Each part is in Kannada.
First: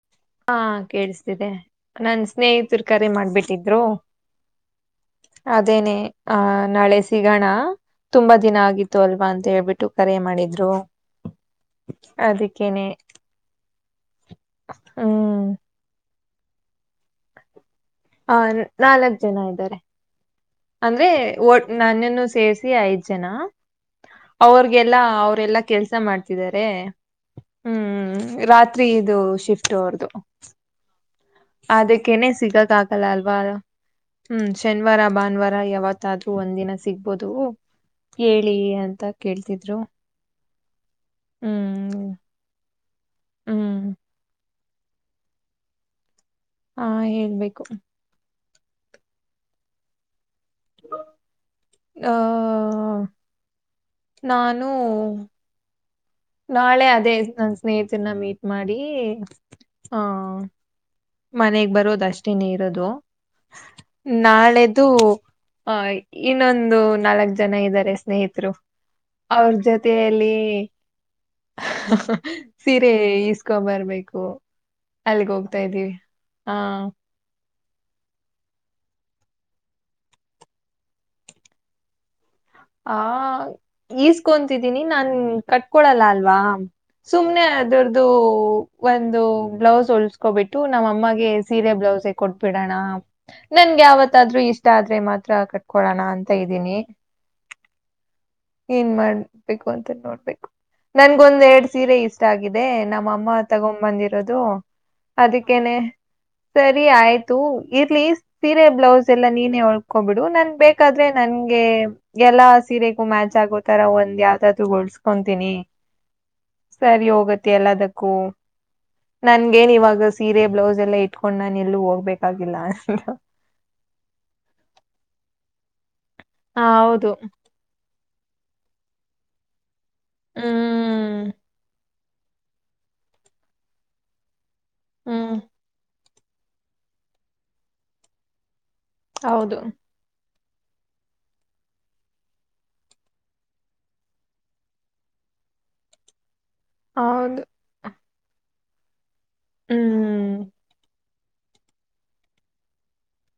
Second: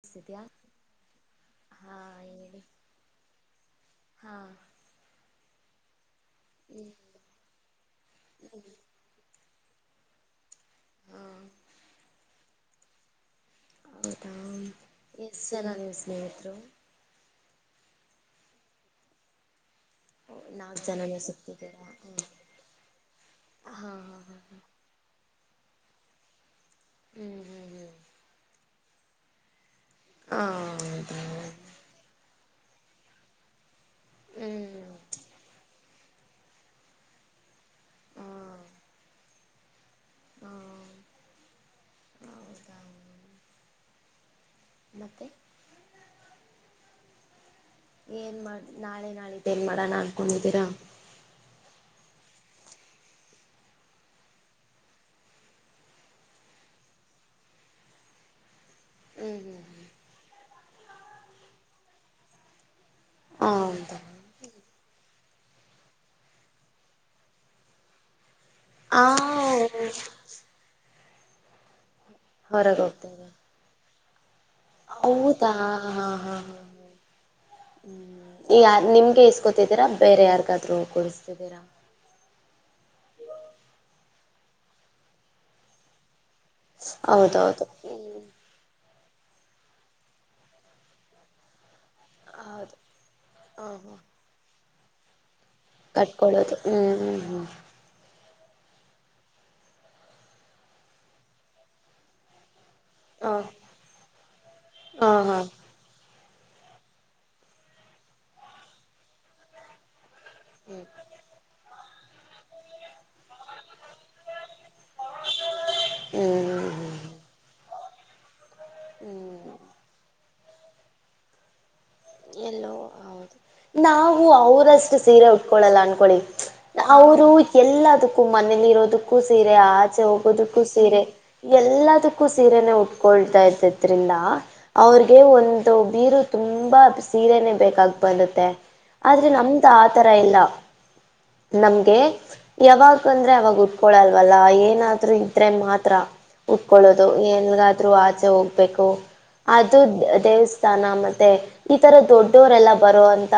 ಕೇಳಿಸ್ತಿದ್ಯಾ ಹಾ ಕೇೇಳಿಸತಿದೆ ಹಾ ನನ್ ಹೇಳಿ ಸ್ನೇಹಿತರು ಕರೆ ಮಾಡ್ಬಿಟ್ಟಿದ್ರು ಹಾ ಅದೇನೆ ಹ ಈ ನಾಳೆ ಸಿಗೋಣ ತುಂಬಾ ದಿನ ಈ ಆಗಿತ್ತು ಅಲ್ವಾ ಅಂತ ಹೇಳ್ಬಿಟ್ಟು ಕರೆ ಮಾಡಿದ್ರು ಹಾ ಅದಕ್ಕೇನೆ ಹೌದಾ ಎಷ್ಟು ಹ್ಮ್ ಜನ ನೀವು ಸ್ನೇಹಿತರು ಹ ನಾಲ್ಕ್ ಜನ ಇದ್ದಾರೆ ನಾಲ್ಕು ಅಂದ್ರೆ ಜನನ ಒ ಸಿಕ್ತಿದ್ದೀರಾ ಹ್ಮ್ ನನ್ನನ್ನು ಸೇರ್ಸಿ ಐದ್ ಜನ ಹಾ ಹಾ ಹಾ ಅವ್ರಗೆಲ್ಲ ಅವ್ರಲ್ಲ ಕೆಲ್ಸ ಮಾಡ್ತಿದ್ದಾರೆ ಹ್ಮ್ ರಾತ್ರಿ ಇದು ಶಿಫ್ಟ್ ೋರ್ದು ಹಾ ಹೌದಾ ಅದಕ್ಕನೆೇ ಸಿಗಕ್ ಆಕಲ್ಲ ಅಲ್ವಾ ಹ್ಮ್ ಶನಿವಾರ ಭಾನುವಾರ ಯಾವತ್ತು ಮತ್ತಾದ್ರು ಒಂದ್ ದಿನ ಸಿಗ್ಬೋದು ಹಾ ಹೇಳಿ ಅಂತ ಕೇಳ್ತಿದ್ರು ಹಾ ಹ್ಮ್ ಹೌದಾ ಹ್ಮ್ ಮತೆ ಹಾ ಹೇಳ್ಬೇಕು ಏನ್ ಮಾಡ ನಾಳೆ ನಾಳಿದ್ದೇನ್ ಮಾಡೋಣ ಅನ್ಕೊಂಡಿದ್ದೀರಾ ಆಹ ನಾನು ನಾಳೆ ಅದೇ ನನ್ ಸ್ನೇಹಿತರನ್ನ ಮೀಟ್ ಮಾಡಿ ಹ್ಮ್ ಹ್ಮ್ ಹ್ಮ್ ಹ ಮನೆಗ್ ಬರೋದ ಅಷ್ಟೇನೆ ಇರೋದು ಹೌದಾ ನಾಳೆದು ಹ ಇನ್ನೊಂದು ನಾಲ್ಕ್ ಜನ ಇದ್ದಾರೆ ಸ್ನೇಹಿತರು ಆ ಅವ್ರ ಜೊತೆಯಲ್ಲಿ ಹೊರಗೆ ಸೀರೆ ಹೋಗ್ತೇವೆ ಇಸ್ಕೊ ಬರ್ಬೇಕು ಅಲ್ಲಿಗೆ ಹೌದಾ ಹೋಗ್ತಾ ಇದ್ದೀವಿ ಹಾ ಹಾ ಹಾ ಹ್ಮ್ ಯ ನಿಮ್ಗೆ ಇಸ್ಕೊತಿದ್ದೀರಾ ಬೇರೆ ಯಾರ್ಗಾದ್ರು ಕುೂಡಸ್ತಿದ್ದೀರಾ ಆ ಈಸ್ಕೊಂತಿದ್ದೀನಿ ನಾ ಕಟ್ಕೊಳಲ್ಲ ಅಲ್ಲ ಅವಾ ಸುಮ್ನೆ ಹೌದೌದು ಅದೊರ್ದು ಹ್ಮ್ ಒಂದು ಬ್ಲೌಸ್ ಉಳಸ್ಕೊಬಿಟ್ಟು ನಮ್ಮ ಅಮ್ಮಗೆ ಸೀರೆ ಬ್ಲೌಸ್ ಕೊಟ್ಬಿಡೋಣ ಹೌದು ಹ ನನ್ಗೆ ಹ ಯಾವತ್ತಾದ್ರೂ ಇಷ್ಟ ಆದ್ರೆ ಮಾತ್ರ ಆ ಕೊಡೋಣ ಅಂತ ಕಟ್ಕೊಳ್ಳೋದು ಇದ್ದೀನಿ ಹ್ಮ್ ಹ್ಮ್ ಹ್ಮ್ ಏನ್ ಮಾಡ್ಬೇಕು ಅಂತ ನೋಡ್ಬೇಕು ನನ್ಗೊಂದ್ ಎರಡ್ ಸೀರೆ ಇಷ್ಟ ಆಗಿದೆ ಅದೇ ನಮ್ಮ ಅಮ್ಮ ಹ ತಗೊ ಬಂದಿರೋದು ಹ ಹಾ ಅದಕ್ಕೇನೆ ಸರಿ ಆಯ್ತು ಇರ್ಲಿ ಸೀರೆ ಬ್ಲೌಸ್ ಎಲ್ಲ ನೀನೇ ಹೊಳ್ಕೋಬಿಟ್ಟು ನನ್ ಬೇಕಾದ್ರೆ ನಂಗೆ ಎಲ್ಲಾ ಸೀರೆಗೂ ಮ್ಯಾಚ್ ಚ್ಚಾಗೋತರ ಒಂದ್ ಯಾವ್ದ್ದೂ ಗಳ್ಸ್ಕೊತೀನಿ ಹ್ಮ್ ಹ್ಮ್ ಸರಿ ಹೋಗತ್ತ ಎಲ್ಲದ ಹ್ಮ್ ಹ್ಮ್ ನನ್ಗೇನ್ ಇವಾಗ ಸೀರೆ ಬ್ಲೌಸ್ ಎಲ್ಲಾ ಇಟ್ಕೊಂಡ್ ನಾನು ಎಲ್ಲ ಹೋಗ ಎಲ್ಲೋ ಹೌದು ನಾವು ಅವರಷ್ಟು ಸೀರೆ ಉಟ್ಕೊಳ್ಳಲ್ಲ ಅನ್ಕ ಹ ಹೌದು ಅವರು ಎಲ್ಲದಕ್ಕೂ ಮನೇಲಿ ಇರೋದಕ್ಕೂ ಸೀರೆ ಆದ ಆಚೆ ಹೋಗೋದಕ್ಕೂ ಸೀರೆ ಹ್ಮ್ ಎಲ್ಲದಕ್ಕೂ ಸೀರೆನೆ ಉಟ್ಕೊಳ್ತಾ ಇದ್ದ ಇದ್ರಿಂದ ಅವ್ರಿಗೆ ಹ್ಮ್ ಒಂದು ಬೀರು ತುಂಬಾ ಸೀರೆನೆೇ ಬೇಕಾಗಿ ಬರುತ್ತೆ ಆದ್ರೆ ಹೌದು ನಮ್ದ ಆ ತರ ಇಲ್ಲ [unintelligible] ನಮ್ಗೆ ಯಾವಾಗ ಅಂದ್ರೆ ಅವಾಗ ಉಟ್ಕೊಳಲ್ವಲ್ಲ ಏನಾದ್ರು ಇದ್ರೆ ಮಾತ್ರ ಉಟ್ಕೊಳ್ಳೋದು ಹೌದು ಎನಗಾದ್ರೂ ಆಚೆ ಹೋಗ್ಬೇಕು ಅದು ಹ್ಮ್ ದೇವಸ್ಥಾನ ಮತ್ತು ಈತರ ದೊಡ್ಡವರೆಲ್ಲ ಬರುವೋಂತ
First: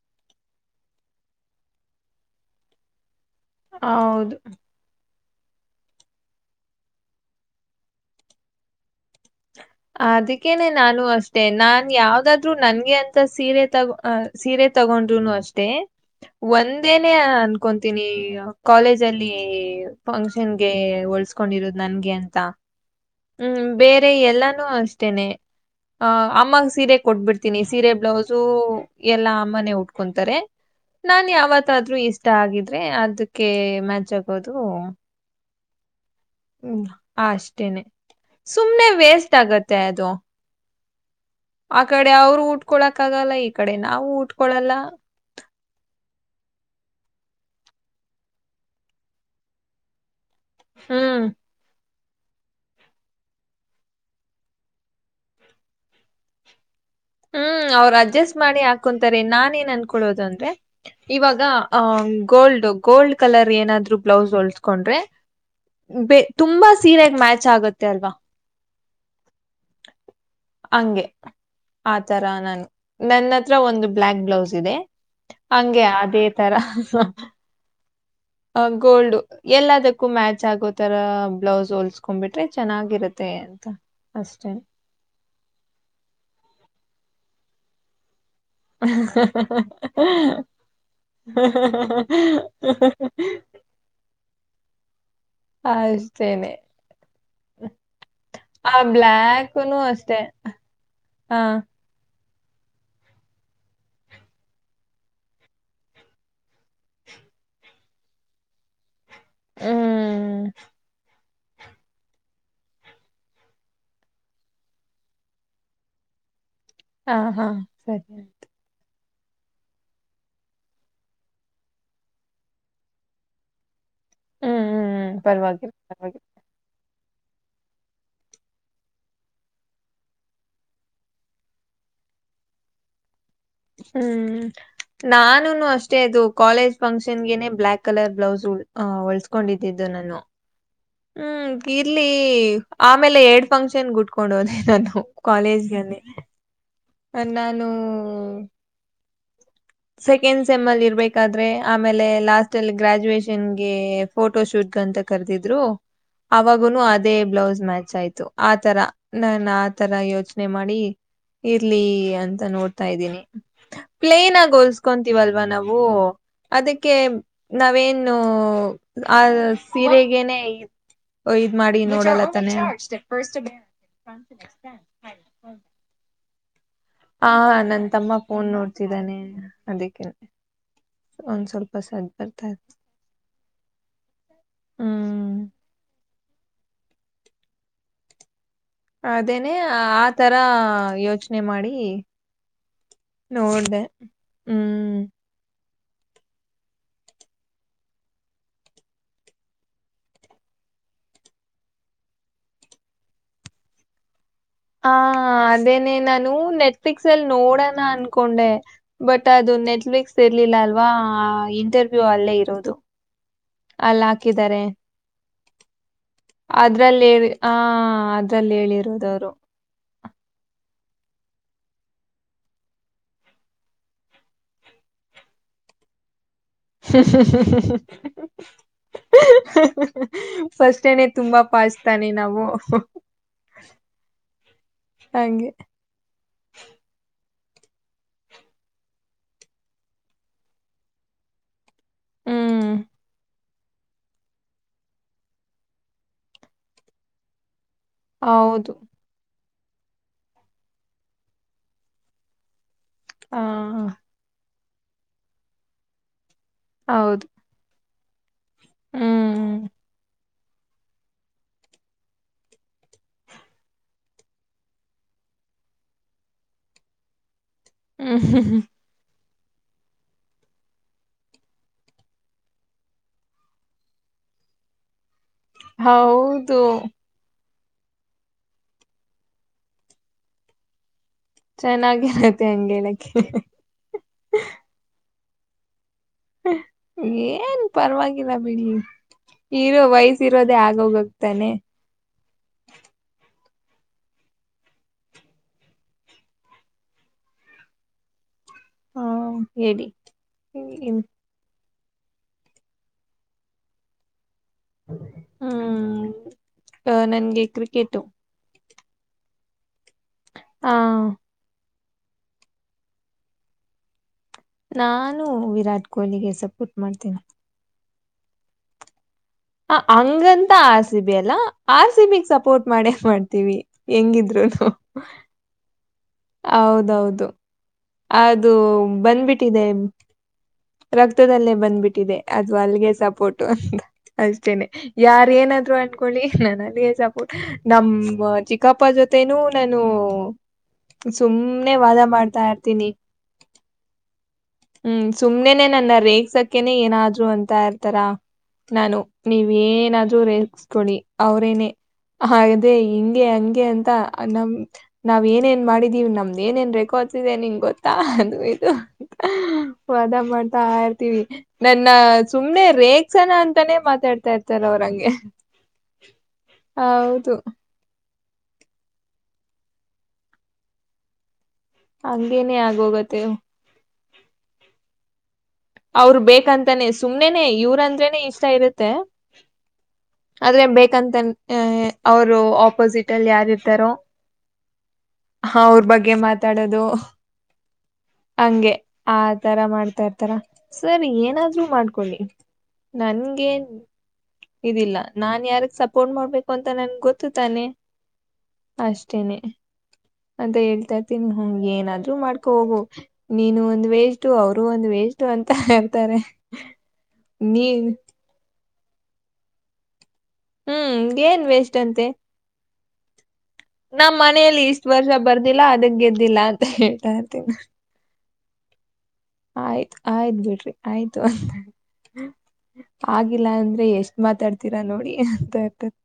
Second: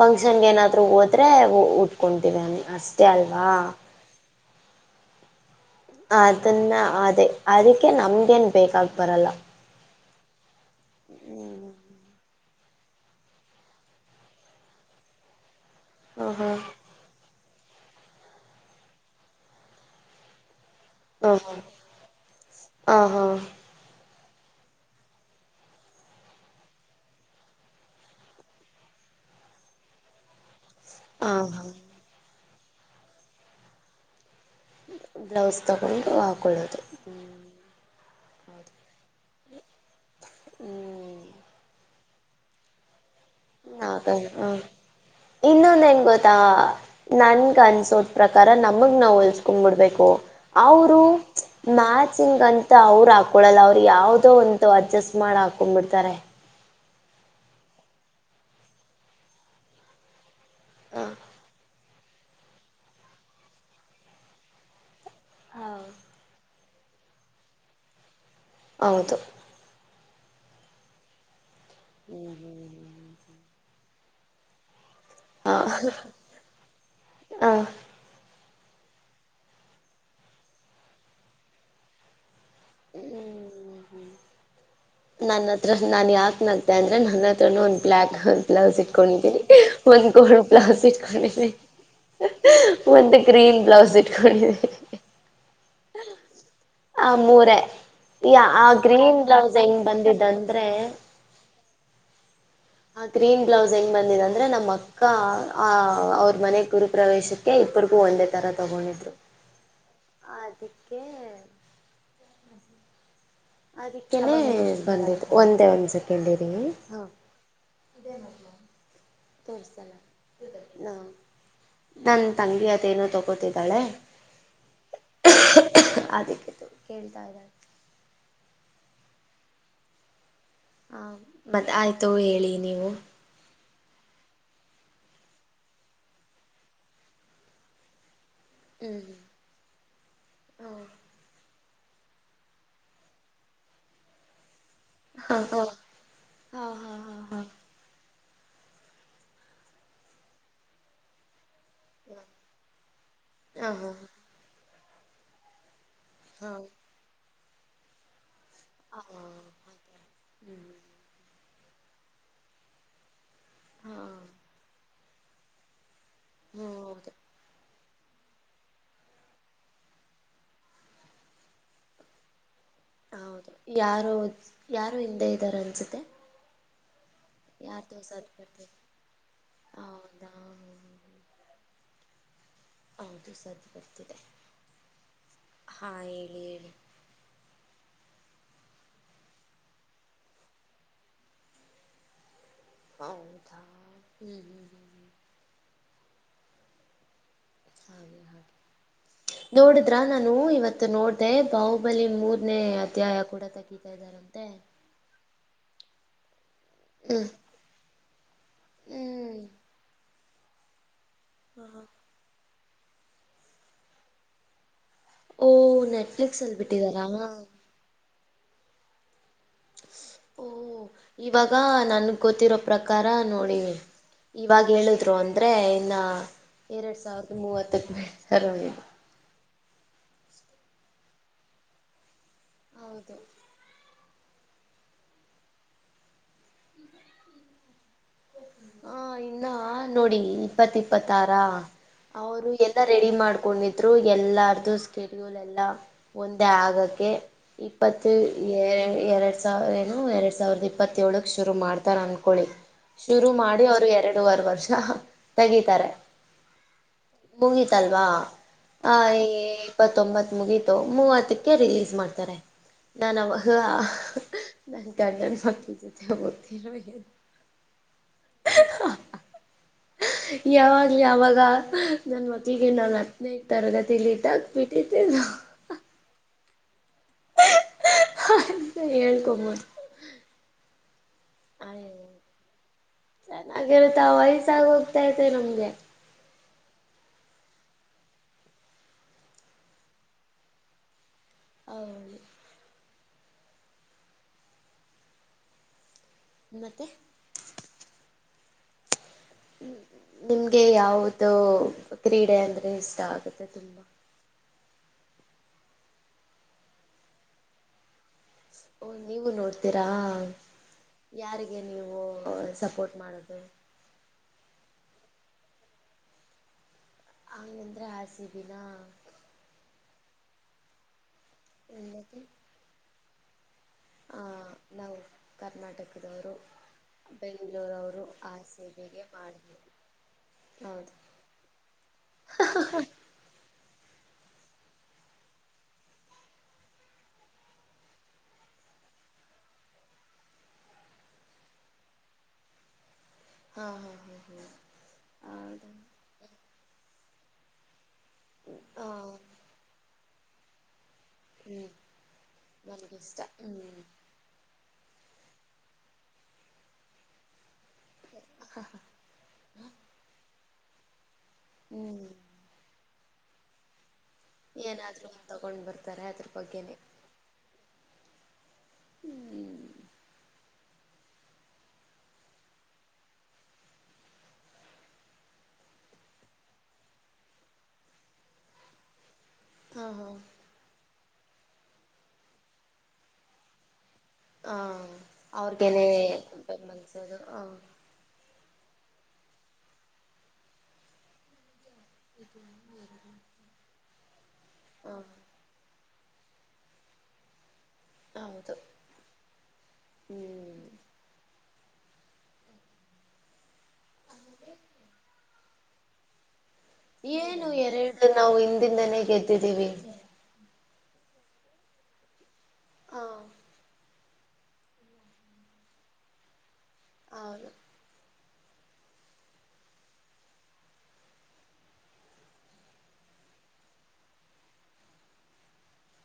ಫಂಕ್ಷನ್ಗೆ ಏನಾದ್ರು ಹೋದ್ರೆ ಉಟ್ಕೊತವಿ ಅಷ್ಟೇ ಅ ಹೌದು ಅದನ್ನ ಅದೇ ಅದಕ್ಕೆ ನಮ್ಗೇನ್ ಬೇಕಾಗ ಬರಲ್ಲ ಅದಕ್ಕೇನೆ ನಾನು ಅಷ್ಟೇ ನಾನ್ ಯಾವ್ದಾದ್ ನಂಗೆ ಅಂತ ಸೀರೆ ತಗ ಸೀರೆ ತಗೊಂಡ್ರುನು ಅಷ್ಟ ಹ ಒಂದೇನೆ ಕೊಂತೀನಿ ಕಾಲೇಜ್ ಅಲ್ಲಿ ಫಂಕ್ಷನ್ ಹಾ ಹ ಊಳ್ಕೊಂಡಿರೋದು ನನ್ಗೆ ಅಂತ ಹಾ ಹ ಹ್ಮೇ ಆದೆ ಎಲ್ಲಾನು ಅಷ್ಟನೆ ಅ ಅಮ್ಮ ಸೀರೆ ಕೊಟ್ಬಿಡ್ತೀನಿ ಸೀರೆ ಬ್ಲೌಸು ಎಲ್ಲಾ ಅಮ್ಮನೇ ಉಟ್ಕೊಂತಾರೆ ನಾನ್ ಹಾ ಹ ಹಾ ಯಾವತ್ತಾದ್ರೂ ಇಷ್ಟ ಆಗಿದ್ರೆ ಅದಕ್ಕೆ ಮ್ಯಾಚ್ ಆಗೋದು ಬ್ಲೌಸ್ ತಗೊಂಡು ಹಾಕೊಳ್ಳೋದು ಹ್ಮ್ ಅಷ್ಟೇನೆ ಸುಮ್ನೆ ವೇಸ್ಟ್ ಆಗತ್ತೆ ಅದು ಆ ಕಡೆ ಅವ್ರು ಉಟ್ಕೊಕ್ ಹಾಗಣ ಹ ಇನ್ನೊಂದ ಹೆಂಗ ಗೊತ್ತು ನನ್ಗೆ ಅನ್ಸೋದ ಪ್ರಕಾರ ನಮಗ್ ನಾವು ಹೊಲ್ಸ್ಕೊಂಡ್ಬಿಡ್ಬೇಕು ಅವರು ಹ್ಮ್ ಮ್ಯಾತ್ ಸಿಂಗ್ ಅಂತ ಅವ್ರು ಹಾಕೊಳಲ್ಲ ಅವ್ರು ಯಾವ್ದೋ ಒಂತ ಅಡ್ಜಸ್ಟ್ ಮಾಡ್ ಹಾಕೊಂಡ್ಬಿಡ್ತಾರೆ ಹ್ಮ್ ಅವ್ರ ಅಡ್ಜಸ್ಟ್ ಮಾಡಿ ಹಾಕೊಂತಾರೆ ನಾನ ಏನ್ ಅನ್ಕೊಳೋದು ಅಂದ್ರೆ ಹ ಇವಾಗ ಆಹ ಗೋಲ್ಡ್ ಗೋಲ್ಡ್ ಕಲರ್ ಏನಾದ್ರು ಬ್ಲೌಸ್ ಹೊಲ್ಸ್ಕೊಂಡ್ರೆ ಬ ತುಂಬಾ ಸೀರೆಗ ಮ್ಯಾಚ್ ಆಗತ್ತೆ ಅಲ್ವಾ ಹೌದು ಹಂಗೆ ಆತರ ನಾನು ನನ್ನ ಹತ್ರ ಒಂದು ಬ್ಲ್ಲಾಕ್ ಬ್ಲೌಸ್ ಇದೆ ಹಾ ಹಂಗೆ ಅದೇ ತರ ಹ ಅ ಗೋಲ್ಡ್ ಎಲ್ಲದಕ್ಕೂ ಮ್ಯಾಚ್ ಆಗೋ ತರ ಬ್ಲೌಸ್ ಹೋಲ್ಸ್ಕೊ್ಬಿಟ್ಟು ಚೆನ್ನಾಗಿರುತ್ತೆ ಅಂತ ಅಷ್ಟೇ ನನ್ನ ಹತ್ರ ನಾನ್ ಯಾಕ ನತೆೆ ಅಂದ್ರೆ ನನ್ನ ಹತ್ರ ಒಂದ ಬ್ಲ್ಯಾಕ್ ಬ್ಲೌಸ್ ಇಟ್ಕೊಂಡರಿ ಮ ಕಡ ಬ್ಲೌಜ ಇಟ್ಕೊಂಡ ಒಂದು ಗ್ರೀನ್ ಬ್ಲೌಸ್ ಇಟ್ಕೊಂಡಿದ್ವಿ ಅಷ್ಟೇನೆ ಆ ಮೂರ ಈ ಆ ಗ್ರೀನ್ ಬ್ಲೌಸ್ ಹೆಂಗ್ ಬಂದಿದ್ದಂದ್ರೆ ಹಾ ಆ ಗ್ರೀನ್ ಬ್ಲೌಸ್ ಹೆಂಗ್ ಬಂದಿದೆ ಅಂದ್ರೆ ನಮ್ಮ ಅಕ್ಕ ಆ ಅವ್ರ ಮನೆ ಗುರುಪ್ರವೇಶಕ್ಕೆ ಇಬ್ರಿಗೂ ಒಂದೇ ತರ ತಗೊಂಡಿದ್ರು ಹ್ಮ್ ಅದಕ್ಕೆ ಅದಕ್ಕನೆ ಬಂದು ಒಂದೇ ಒಂದ್ ಸೆಕೆಂಡ್ ಇದೀ ಹಾ ಹಾ ಸರಿ ಆಯ್ತು ತೋ ನನ್ ತಂಗಿ ಅದೇನೋ ತಗೋತಿದ್ದಾಳೆ ಹ್ಮ್ ಹ್ಮ್ ಹ್ಮ್ ಪರವಾಗಿಲ್ಲ ಪರವಾಗಿಲ್ಲ ಅದಕ್ಕೆ ಕೇಳ್ತಾ ಇದ ಹ ಮತ್ ಆಯ್ತು ಹೇಳಿ ನೀವು ಹ್ಮ್ ನಾನು ಅಷ್ಟೇ ಅದು ಕಾಲೇಜ್ ಫಂಕ್ಷನ್ ಗೆನೆ ಬ್ಲಯಾಕ್ ಕಲರ್ ಬ್ಲೌಸ್ ಆ ಹ್ಮ್ ಹೊಳ್ಸ್ಕೊಂಡಿದ್ದಿದ್ದು ನಾನು ಹ್ಮ್ ಇರ್ಲಿ ಆಮೇಲೆ ಎರಡ್ ಫಂಕ್ಷನ್ ಗುಟ್ಕೊಂಡು ಹೋದಿ ನಾನು ಹಾಂ ಹಾಂ ಕಾಲೇಜ್ಗಿ ಹಾಂ ಹಾಂ ಹಾಂ ನಾನು ಸೆಕೆಂಡ್ ಸೆಮ್ ಅಲ್ಲಿ ಇರ್ಬೇಕಾದ್ರೆ ಆಮೇಲೆ ಲಾಸ್ಟ್ ಅಲ್ಲಿ ಗ್ರಾಜುಯೇಷನ್ಗೆ ಹಾಂ ಹಾಂ ಫೋಟೋ ಶೂಟ್ ಅಂತ ಕರೆದಿದ್ರು ಹಾಂ ಹಾಂ ಹಾಂ ಅವಾಗನು ಅದೇ ಬ್ಲೌಸ್ ಮ್ಯಾಚ್ ಆಯ್ತು ಆ ತರ ನಾನು ಆ ತರ ಯೋಚನೆ ಮಾಡಿ ಇರ್ಲಿ ಅಂತ ನೋಡ್ತಾ ಇದ್ದೀನಿ ಹಾಂ ಪ್ಲೇನ್ ಆಗಿ ಹೊಲ್ಸ್ಕೊತೀವಲ್ವಾ ನಾವು ಹಾಂ ಅದಕ್ಕೆ ಹೌದು ನಾವೇನ್ ಇನ್ನು ಆ ಸೀರೆಗನೆೇ ಇದ್ ಮಾಡಿ ನೋಡಲ್ಲ ತಾನೆ ಹೌದು ಯಾರೋ ಯಾರೋ ಹಿಂದೆ ಇದ್ದಾರೆ ಅನಿಸುತ್ತೆ ಅ ಹಾ ನನ್ ಯಾರ್ದೋ ತಮ್ಮ ಸದ್ದು ಫೋನ್ ಬರ್ತಿದೆ ನೋಡ್ತಿದ್ದಾನೆ ಅದಕ್ಕೆ ಹೌದಾ ಒಂದ್ ಸ್ವಲ್ಪ ಸಧ್ಯ ಹೌದು ಸಧ್ಯ ಬರ್ತಿದೆ ಹ್ಮ್ ಹಾ ಹೇಳಿ ಹೇಳಿ ಅದೇನೆ ಆತರ ಯೋಚನೆ ಮಾಡಿ ಹ್ಮ್ ನೋಡ್ದೆ ಹ್ಮ್ ಹ್ಮ್ ಹ್ಮ [unintelligible] ನೋಡಿದ್ರ ನಾನು ಇವತ್ತು ನೋಡ್ದೆ ಬಾಹುಬಲಿ ಮೂರ್ನೇ ಅಧ್ಯಾಯ ಕೂಡ ತಗೀತಾ ಇದ ಹ ಅದೇನೆ ನಾನು ನ ನೆಟ್ಫ್ಲಿಕ್ಸ್ ಹ್ಞೂ ಅಲ್ಲಿ ನೋಡೋಣ ಅನ್ಕೊಂಡೆ ಬಟ್ ಹ್ಞೂ ಅದು ನೆಟ್ಫಕ್ಸ್ ಇರ್ಲಿಲ್ಲ ಅಲ್ವಾ ಹ ಇಂಟರ್ವ್ಯೂ ಅಲ್ಲೇ ಇರೋದು ಅಲ್ಲ ಹಾಕಿದ್ದಾರೆ ಓ ನೆಟ್ಫ್ಲಿಕ್ಸಲ್ಲಿ ಅದ್ರಲ್ಲಿ ಬಿಟ್ಟಿದ್ದಾರಾ ಹ ಲ್ಲಿ ಹೇಳಿರೋದವರು ಓ ಇವಾಗ ನನ್ಗ್ ಗೊತ್ತಿರೋ ಪ್ರಕಾರ ನೋಡಿ ಇವಾಗ ಹೇಳುದ್ರು ಅಂದ್ರೆ ಇನ್ನ ಹು ಹು ಹು ಇದು ಹ್ಞ ಫಸ್ಟೇನೆ ತುಂಬಾ ಪಾಸ್ಟ್ ತಾನೆ ನಾವು ಹೌದು ಹಾಗೆ ಹಾ ಇನ್ನ ನೋಡಿ ಇಪ್ಪತ್ ಇಪ್ಪತ್ತಾರ ಅವರು ಹ್ಮ್ ಎಲ್ಲಾ ರೆಡಿ ಮಾಡ್ ಹಕೊಂಡಿದ್ರು ಎಲ್ಲಾರ್ದು ಸ್ಕೆಡ್ಯೂಲ್ ಎಲ್ಲ ಒಂದೇ ಆಗಕ್ಕೆ ಇಪ್ಪತ್ತು ಎ ಹೌದು ಎರಡು ವ ಏನು ಎರಡ್ ಸಾವಿರದ ಇಪ್ಪತ್ತ ಏಳ್ಕ್ ಶುರು ಮಾಡ್ತಾರ ಅನ್ಕೊಳಿ ಶುರು ಆ ಮಾಡಿ ಅವ್ರು ಎರಡೂುವರೆ ವರ್ಷ ತೆಗಿತಾರೆ ಹೌದು ಮುಗಿತಲ್ವಾ ಆ ಹ್ಮ್ ಇಪ್ಪತ್ತೊಂಬತ್ತು ಮುಗೀತು ಮೂವತ್ತಕ್ಕೆ ರಿಲೀಸ್ ಮಾಡ್ತಾರೆ ನಾನ್ ಅವಹ ನನ್ ಗಡನ್ ಮಕ್ಕಿ ಜೊತೆ ಗೊತ್ತರಬೇಕ ಹ್ಮ್ ಹ [unintelligible] [unintelligible] ಯಾವಾಗ್ ಯಾವಾಗ ನನ್ ಮಕ್ಳಿಗೆ ನಾ ಹತ್ತನೈದ ತರಗತಿಟ್ ಹಾಕ್ಬಿಟ್ಟಿದ್ದೆ ಹೌದು ಹಳ್ಕೊಬದು ಚೆನ್ನಾಗಿರುತ್ತೆ ಹಂಗ ಚೆನ್ನಾಗಿರುತ್ತಾ ವಯಸ್ಸಾಗಿ ಹೋಗ್ತತೆ ನಮ್ಗೆ ಏನ್ ಪರವಾಗಿಲ್ಲ ಬಿಡಿ ಇರೋ ವಯಸ ಇರೋದೇ ಆಗೋಗಕ್ ತನೆ ಹೌದು ಮತ್ತೆ ಹಾ ಹ್ಮ ಹೇಳಿ ನಿಮ್ಗೆ ಹ್ಮ್ ಯಾವವುದೋ ಕ್ರೀಡೆ ಅಂದ್ರೆ ಇಷ್ಟ ಆಗುತ್ತೆ ತುಂಬಾ ಹ್ಮ್ ಅ ನನ್ಗೆ ಕ್ರಿಕೆಟು ಓ ನೀವು ನೋಡ್ತೀರಾ ಹಾ ಯಾರಿಗೆ ನೀವು ಸಪೋರ್ಟ್ ಮಾಡದು ನಾನು ವಿರಾಟ್ ಕೊಹ್ಲಿಗೆ ಸಪುಟ್ ಅಂಗಂದ್ರೆ ಆಸಿಬಿನಾ ಹ ಹಂಗಂತ ರ ಸಿ ಬಿ ಲ್ಲ ಆರ್ ಇಲ್ಲದೆ ಸಿಮಗ್ ಸಪೋರ್ಟ್ ಮಾಡೇ ಮಾಡ್ತೀವಿ ಹೆಂಗಿದ್ರುನು ನಾವು ಕರ್ನಾಟಕದವರು ಹೌದೌದು ಬೆಂಗಳೂರವರು ಆರ್ ಅದು ಸಿ ಬಿಗೆ ಮಾಡಿದ್ವಿ ಬಂದ್ಬಿಟ್ಟಿದೆ ಹೌದು ರಕ್ತದಲ್ಲೇ ಬಂದ್ಬಿಟ್ಟಿದೆ ಅದು ಅಲ್ಗೆಗೆ ಸಪೋರ್ಟು ಅಂತ ಅಷ್ಟೇನೆ ಯಾರ ಏನಾದ್ರು ಅನ್ಕೊಳ್ಳಿ ನಾನ ಅಲ್ಲಿಯೇ ಸಪೋರ್ಟ್ ನಮ್ಮ ಚಿಕ್ಕಪ್ಪ ಜೊತೆ [unintelligible] ನಾನು ಸುಮ್ನೆ ವಾದ ಮಾಡ್ತಾ ಇರ್ತೀನಿ ಹಾ ಹಾ ಹಾ ಹ್ಮ್ ಸುಮ್ನೆನೆೇ ನನ್ನ ರೇಗ್ಸಕ್ಕನೆ ಏನಾದ್ರು ಅಂತ ಇರ್ತಾ ರಾ ನಾನು ಹಾಂ ನೀವು ಏನಾದ್ರೂ ರೇಗುಸ್ಕೊಳಿ ಹ್ಞೂ ಅವ್ರೇನೆೇ ಹಾಗೆ ನನಗಿಷ್ಟ ಹಿಂಗೆ ಹಂಗೆ ಹ್ಞೂ ಅಂತ ನಮ ನಾವ್ ಏನೇನ್ ಮಾಡಿದೀವಿ ನಮ್ದ್ ಏನೇಏನ್ ರೆಕಾರ್ಡ್ಸ್ ಇದೆ ನಿಂಗ ಗೊತ್ತಾ ಅದು ಇದು ವಾದ ಮಾಡ್ತಾ ಇರ್ತೀವಿ ನನ್ನ ಹ್ಞೂ ಸುಮ್ನೆ ರೇಗ್ ಅಂತಾನೇ ಮಾತಾಡ್ತ ಏನಾದ್ರೂ ತಗೊಂಡ್ ಬರ್ತಾರೆ ಅದ್ರ ಬಗ್ಗೆನೆ ಹೌದು [inaudible] ಹಂಗೇನೇ ಆಗೋಗತ್ತೆ ಅವ್ರ ಬೇಕಂತಾನೇ ಸುಮ್ನೆನೆ ಇವ್ರಂದ್ರೇನೆ ಇಷ್ಟ ಇರುತ್ತೆ ಹಾ ಹಾ ಥೇನ್ ಅವರು ಆಪೋಸಿಟ್ ಅಲ್ಲಿ ಯಾರ ಇರ್ತಾರೋ ಹಾ ಅವ್ರಗೇನೆೇ ಮಾತಾಡೋದು [unintelligible] ಹ ಹಂಗೆ ಆ ತರ ಮಾಡ್ತಾ ಇರ್ತಾರ ಸರಿ ಏನಾದ ಮಾಡ್ಕೊಳಿ ನನ್ಗೆ ಇದಿಲ್ಲ ಹಾಂ ನಾನ್ ಯಾರಿಗ್ ಸಪೋರ್ಟ್ ಕೊಂಡ್ ಮಾಡ್ಬೇಕು ಅಂತ ನನ್ಗೆ ಗೊತ್ತು ತಾನೆ ಹೌದು ಅಷ್ಟೇನೆನೆ ಅಂತ ಹ್ಞೂ ಹೇಳ್ತಾರ್ತೀನಿ ಏನಾದ್ರು ಮಾಡ್ಕೊ ಹೋಗು ನೀನು ಒಂದ್ ವೇಷ್ಟು ಅವರು ಒಂದ್ ವೇಷ್ಟಟ್ ಅಂತ ಇರ್ತಾರೆ ಏನು ಎರಡು ನಾವು ಹಿಂದಿಂದನೇ ಗೆದ್ದಿದ್ದೀವಿ ಹ್ಮ್ ಏನ್ ವೇಸ್ಟ್ ಅಂತೆ ಹಾ ನಮ್ಮ್ ಮನೆಯಲ್ಲಿ ಇಷ್ಟು ವರ್ಷ ಬರ್ದಿಲ್ಲ ಅದುಕ್ ಗೆದ್ದಿಲ್ಲ ಅಂತ ಹೇಳ್ತಾ ಹೌದು ಇರ್ತೀನಿ ಆಯ್ತ್ ಆಯ್ತ್ ಬಿಡ್ರಿ ಆಯ್ತು ಆಗಿಲ್ಲ ಅಂದ್ರೆ ಎಷ್ಟ್ ಮಾತಾಡ್ತೀರಾ ನೋಡಿ ಅಂತ ಇರ್ತರೆ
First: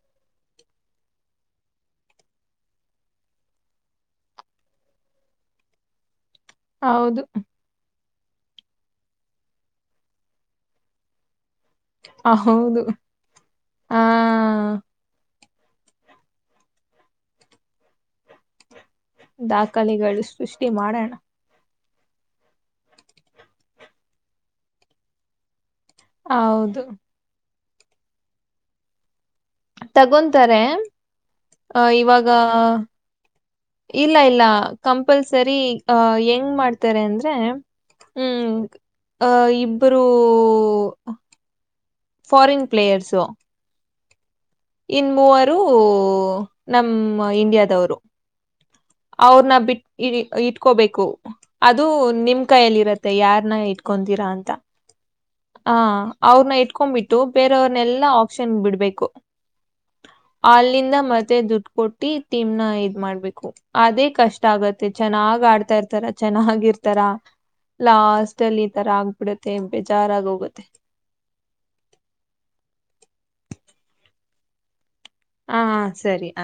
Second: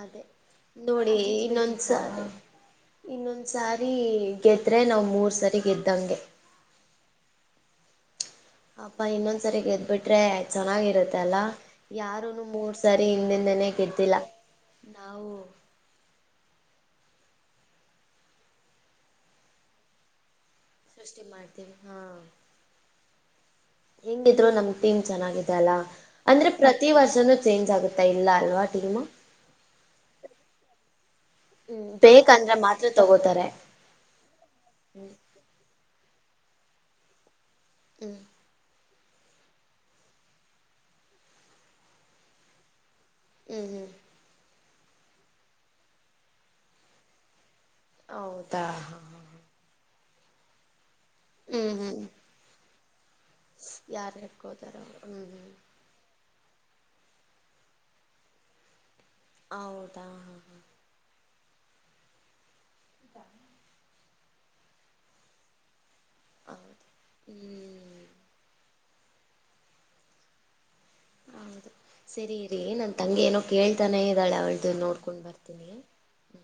ಅದೇ ನೋಡಿ ಇನ್ನೊಂದಸಾರಿ ಇನ್ನೊಂದ್ ಸಾರಿ ಗೆದ್ರೆ ನಾವ್ ಮೂರ್ ಸಾರಿ ಗೆದ್ದಂಗೆ ಹೌದು ಅಪಾ ಇನ್ನೊಂದ್ಸರಿ ಗೆದ್ಬಿಟ್ರೆ ಚೆನ್ನಾಗಿರುತ್ತೆಲ್ಲಾ ಯಾರುನು ಮೂರ್ ಹೌದು ಸರಿ ಹಿಂದಿಂದನೆೇ ಹಾ ಗೆದಿಲ್ಲ ನಾವು ದಾಖಲೆಗಳು ಸೃಷ್ಟಿ ಮಾಡೋಣ ಸೃಷ್ಟಿ ಮಾಡ್ತೀವಿ ಹಾ ಹೆಂಗಿದ್ರು ನಮ್ ಟೀಮ್ ಚೆನ್ನಾಗಿದೆ ಅಲ್ಲ ಅಂದ್ರೆ ಹೌದು ಪ್ರತಿ ವರ್ಷನುೂ ಚೇಂಜ್ ಆಗುತ್ತಾ ಇಲ್ಲ ಅಲ್ವಾ ಟೀಮು ತಗೊಂತಾರೆ ಅ ಹ್ಮ್ ಇವಾಗ ಬೇಕಂದ್ರೆ ಮಾತ್ರ ತಗೋತಾರೆ ಇಲ್ಲ ಇಲ್ಲ ಹ್ಮ್ ಕಂಪಲ್ಸರಿ ಅಹ ಹೆಂಗ್ ಮಾಡ್ತಾರೆ ಅಂದ್ರೆ ಹ್ಮ್ ಹ್ಮ ಅ ಇಬ್ಬರುೂ ಫಾರಿನ್ ಪ್ಲೇಯರ್ಸ್ ಹು ಹು ಇನ್ ಮೂವರು ನಮ್ಮ ಇಂಡಿಯ ರು ಹೌದಾ ಹಾ ಅವ್ರನ್ನ ಬಿಟ್ ಇಟ್ಕೋಬೇಕು ಹ್ಮ್ ಅದು ಹ್ಮ್ ನಿಮ್ ಕೈಯಲ್ಲಿ ಇರತ್ತೆ ಯಾರ್ನ ಯಾರು ಇಟ್ಕೊತೀರಾ ಅಂತ ಹೇಳ್ಕೋತಾರೋ ಹ್ಮ್ ಹ್ಮ್ ಆ ಅವ್ರನ್ನ ಇಟ್ಕೊಂಡ್ಬಿಟ್ಟು ಬೇರೆಯವ್ರನೆೆಲ್ಲಾ ಆಪ್ಷನ್ ಬಿಡ್ಬೇಕು ಹೌದಾ ಹಾ ಹಾ ಅಲ್ಲಿಂದ ಮತ್ತೆ ದುಡ್ ಕೊಟ್ಟಿಮ್ ನ ಇದ್ ಮಾಡ್ಬೇಕು ಅದೇ ಕಷ್ಟ ಆಗತ್ತೆ ಚೆನ್ನಾಗ್ ಆಡ್ತಾ ಇರ್ತಾರ ಹಾ ಹೌದು ಚೆನ್ನಾಗಿರ್ತಾರ ಹ್ಮ್ ಲಾಸ್ಟ್ ಅಲ್ಲಿ ಈ ತರ ಆಗ್ಬಿಡುತ್ತೆ ಬೇಜಾರಾಗ ಹೋಗುತ್ತೆ ಹೌದು ಸರಿ ರರಿ ನನ್ ತಂಗಗೆ ಏನೋ ಕೇಳ್ತಾನೇ ಇದ್ದಾಳೆ ಅವಳ್ದು ನೋಡ್ ಕೊಂಡು ಹಾ ಬರ್ತೀನಿಯ ಸರಿ. ಹ್